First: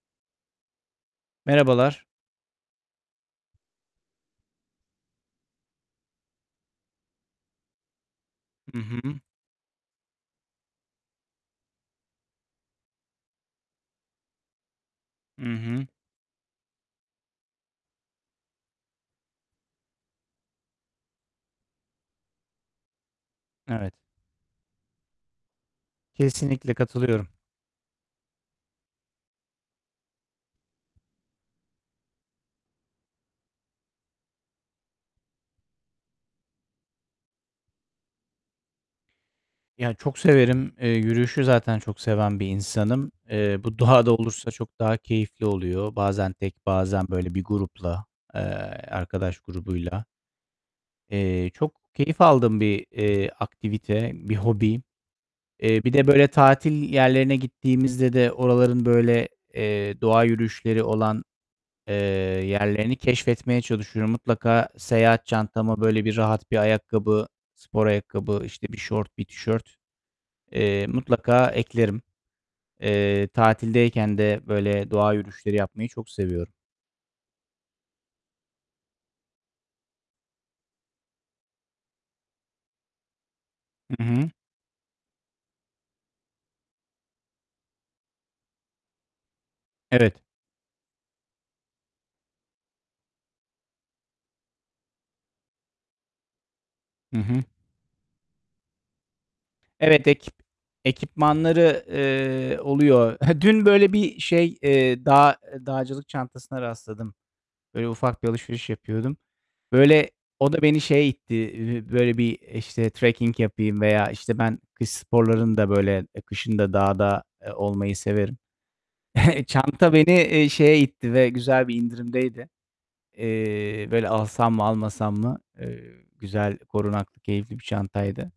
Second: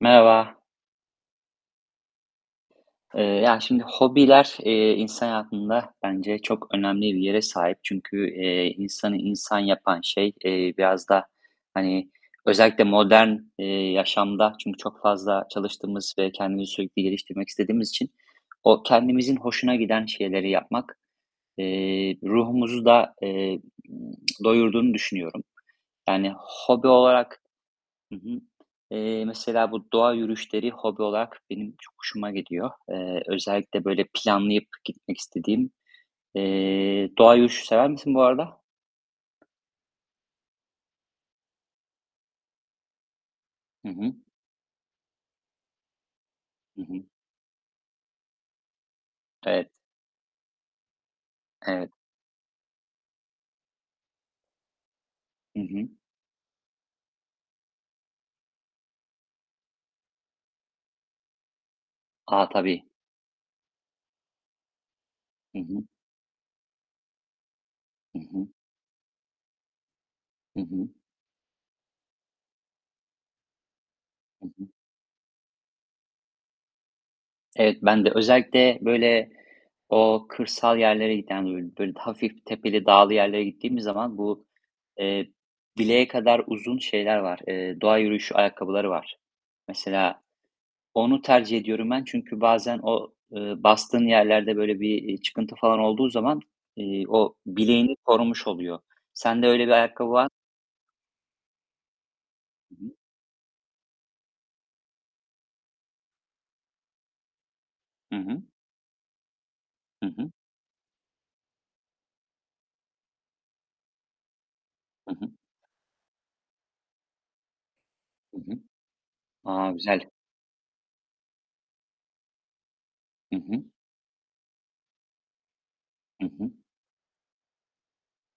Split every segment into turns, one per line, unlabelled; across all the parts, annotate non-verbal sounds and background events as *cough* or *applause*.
Merhaba.
Merhabalar.
Eee, ya şimdi hobiler, eee, insan hayatında bence çok önemli bir yere sahip. Çünkü, eee,
Hı
insanı
hı.
insan yapan şey, eee, biraz da, hani, özellikle modern, eee, yaşamda çünkü çok
Hı
fazla
hı.
çalıştığımız ve kendimizi sürekli geliştirmek istediğimiz için o kendimizin hoşuna giden şeyleri yapmak, eee, ruhumuzu da eee,
Evet.
doyurduğunu düşünüyorum. Yani
Kesinlikle
hobi
katılıyorum.
olarak Hı hı. Eee, mesela bu doğa yürüyüşleri hobi olarak benim çok hoşuma gidiyor. Eee, özellikle, böyle, planlayıp gitmek istediğim. Eee, doğa yürüyüşü sever misin bu arada?
Ya, çok severim. Eee, yürüyüşü zaten çok seven bir insanım. Eee, bu
Hı
doğada
hı.
olursa çok daha keyifli oluyor. Bazen tek,
Hı hı.
bazen böyle bir grupla, eee, arkadaş
Evet.
grubuyla. Eee, çok
Evet.
keyif aldığım bir, eee, aktivite, bir hobi.
Hı
Eee,
hı.
bir de böyle tatil yerlerine gittiğimizde de oraların böyle, eee, doğa yürüyüşleri olan, eee,
A, tabii!
yerlerini keşfetmeye çalışıyorum. Mutlaka seyahat
Hı
çantama
hı.
böyle bir rahat bir ayakkabı, spor
Hı
ayakkabı,
hı.
işte, bir şort, bir tişört,
Hı
eee,
hı.
mutlaka eklerim. Eee, tatildeyken de
Hı hı.
böyle doğa yürüyüşleri yapmayı çok seviyorum.
Evet, ben de özellikle, böyle, o kırsal yerlere giden, bö böyle, daha hafif tepeli dağlı yerlere gittiğim
Hı
zaman
hı.
bu, eee, bileğe kadar uzun şeyler var, eee, doğa yürüyüşü ayakkabıları var.
Evet.
Mesela onu tercih ediyorum ben. Çünkü bazen o, ııı, bastığın yerlerde böyle bir, iii, çıkıntı falan olduğu zaman, iii,
Hı
o
hı.
bileğini korumuş oluyor. Sende öyle bir
Evet,
ayakkabı var
ekip ekipmanları, eee,
Hı hı.
oluyor. *chuckles* Dün böyle bir şey, eee, dağ eee, dağcılık çantasına rastladım. Böyle,
Hı
ufak bir
hı.
alışveriş yapıyordum.
Hı
Böyle,
hı.
o da beni şeye itti, eee, böyle bir, işte, trekking yapayım veya, işte, ben kış
Hı hı.
sporlarını da böyle, eee, kışın da dağda, eee, olmayı severim.
Hı hı.
*chuckles*
A,
Çanta beni,
güzel!
eee, şeye itti ve güzel bir indirimdeydi.
Hı hı.
Eee, böyle, alsam mı, almasam mı? Eee,
Hı hı.
güzel, korunaklı, keyifli bir çantaydı.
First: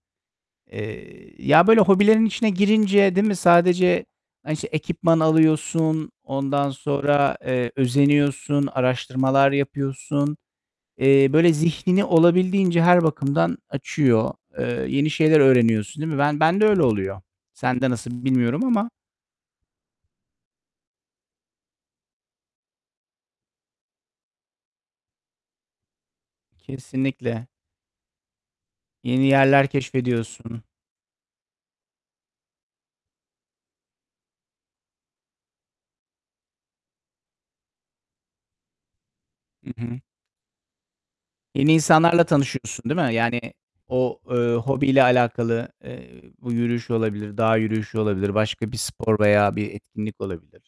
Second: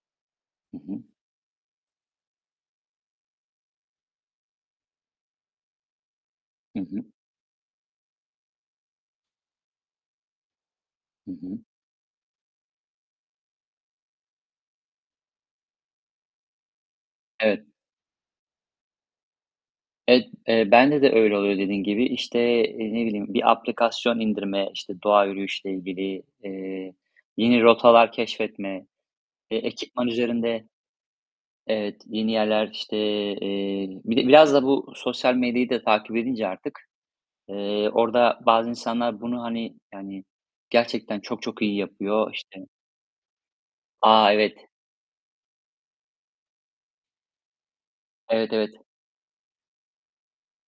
Hı hı.
Eee, ya böyle hobilerin içine girince değil mi, sadece, hani, işte, ekipman alıyorsun, ondan
Hı hı.
sonra, eee, özeniyorsun, araştırmalar yapıyorsun. Eee,
Hı
böyle,
hı.
zihnini olabildiğince her bakımdan açıyor. Eee, yeni şeyler öğreniyorsun, değil mi? Ben bende öyle oluyor.
Evet.
Sende nasıl bilmiyorum ama.
Evet, eee, bende de öyle oluyor dediğin gibi. İşte, eee, ne bileyim, bir aplikasyon indirme, işte, doğa yürüyüşüyle ilgili, eee,
Kesinlikle.
yine rotalar keşfetme,
Yeni
eee,
yerler
ekipman
keşfediyorsun.
üzerinde Evet, yeni yerler, işte, eee bir de biraz da bu sosyal medyayı da takip edince artık, eee, orada bazı insanlar bunu,
Hı
hani,
hı.
yani, gerçekten çok çok
Yeni
iyi
insanlarla
yapıyor, işte
tanışıyorsun, değil mi? Yani o,
A,
eee,
evet!
hobiyle alakalı, eee, bu yürüyüş olabilir, dağ yürüyüşü olabilir,
Evet,
başka
evet.
bir spor veya bir etkinlik olabilir.